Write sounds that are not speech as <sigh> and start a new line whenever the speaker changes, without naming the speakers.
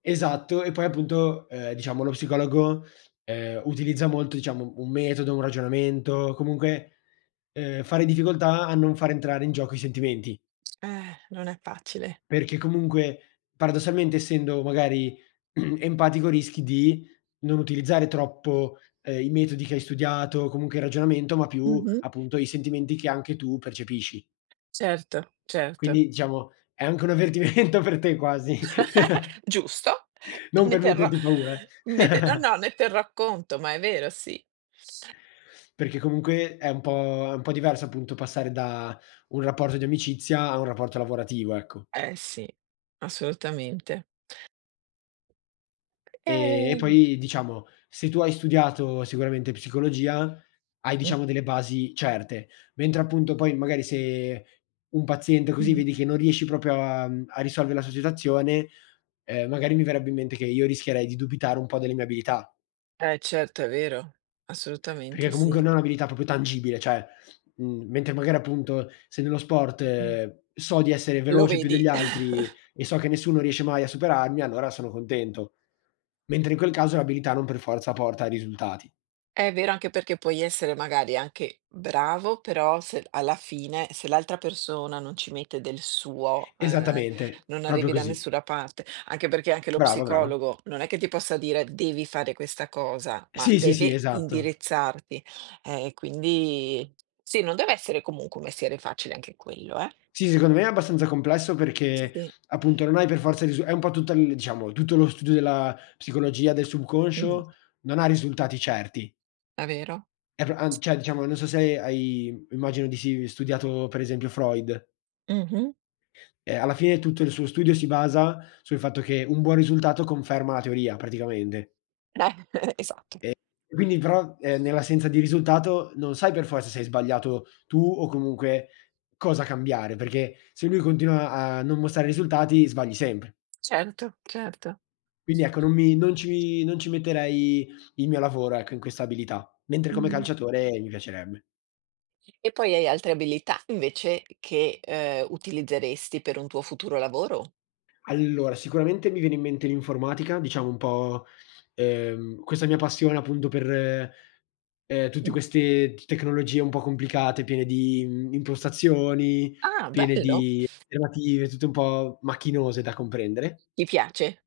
Esatto, e poi appunto, ehm, diciamo, lo psicologo, ehm, utilizza molto, diciamo, un metodo, un ragionamento, comunque, ehm, fa difficoltà a non far entrare in gioco i sentimenti.
Eh, non è facile.
Perché comunque paradossalmente, essendo magari <clears throat> empatico, rischi di non utilizzare troppo, ehm, i metodi che hai studiato o comunque il ragionamento, ma più
Mh-mh.
appunto i sentimenti che anche tu percepisci.
Certo, certo.
Quindi diciamo è anche un avvertimento per te quasi. <chuckles>
<laughs> Giusto.
Non
Ne
per
terrò
metterti
<sighs>
paura, eh.
ne te no
<chuckles>
no, ne terrò conto, ma è vero, sì.
Perché comunque è un po' è un po' diverso appunto passare da un rapporto di amicizia a un rapporto lavorativo, ecco.
Eh sì, assolutamente.
E e
Ehm.
poi diciamo, se tu hai studiato sicuramente psicologia, hai,
Mh.
diciamo, delle basi certe, mentre appunto poi magari se un paziente così vedi
<unintelligible>
che non riesci proprio a, mhmm, a risolvere la sua situazione, ehm, magari mi verrebbe in mente che io rischierei di dubitare un po' delle mie abilità.
Eh certo è vero,
Perché
assolutamente
comunque
sì.
non è un'abilità proprio tangibile, cioè, mhmm, mentre magari appunto se nello
Mh.
sport so di essere
Lo
veloce più
vedi.
degli altri
<chuckles>
e so che nessuno riesce mai a superarmi, allora sono contento. Mentre in quel caso l'abilità non per forza porta a risultati.
È vero, anche perché puoi essere magari anche bravo, però se d alla fine, se l'altra persona non ci mette del suo, ehm,
Esattamente,
non
proprio
arrivi da
così.
nessuna parte. Anche perché anche lo
Brava, brava.
psicologo non è che ti possa dire: "Devi fare questa cosa", ma
Sì, sì, sì,
deve
esatto.
indirizzarti. Eh, e quindi sì, non deve essere comunque un mestiere facile anche quello, eh.
Sì, secondo me è abbastanza complesso perché
Sì.
appunto non hai per forza il risu è un po' tutto l diciamo, tutto lo studio della psicologia, del
Mh-mh.
subconscio, non ha risultati certi.
È vero.
È pro an cioè, diciamo non so se ha hai, immagino di sì, studiato per esempio Freud.
Mh-mh.
Eh, alla fine tutto il suo studio si basa sul fatto che un buon risultato conferma la teoria praticamente.
<chuckles> Esatto.
E quindi però, eh, nell'assenza di risultato non sai per forza se hai sbagliato tu o comunque cosa cambiare perché se lui continua a non mostrare risultati sbagli sempre.
Certo, certo.
Quindi ecco, non mi non ci non ci metterei il mio lavoro ecco, in questa abilità. Mentre come
Mh-mh.
calciatore mi piacerebbe.
E poi hai altre abilità invece che, uhm, utilizzeresti per un tuo futuro lavoro?
Allora sicuramente mi viene in mente l'informatica, diciamo, un po', ehm, questa mia passione appunto per, ehm, tutte
Mh.
queste t tecnologie un po' complicate, piene di, mhmm, impostazioni,
Ah,
piene
bello.
di alternative, tutte un po' macchinose da comprendere.
Ti piace?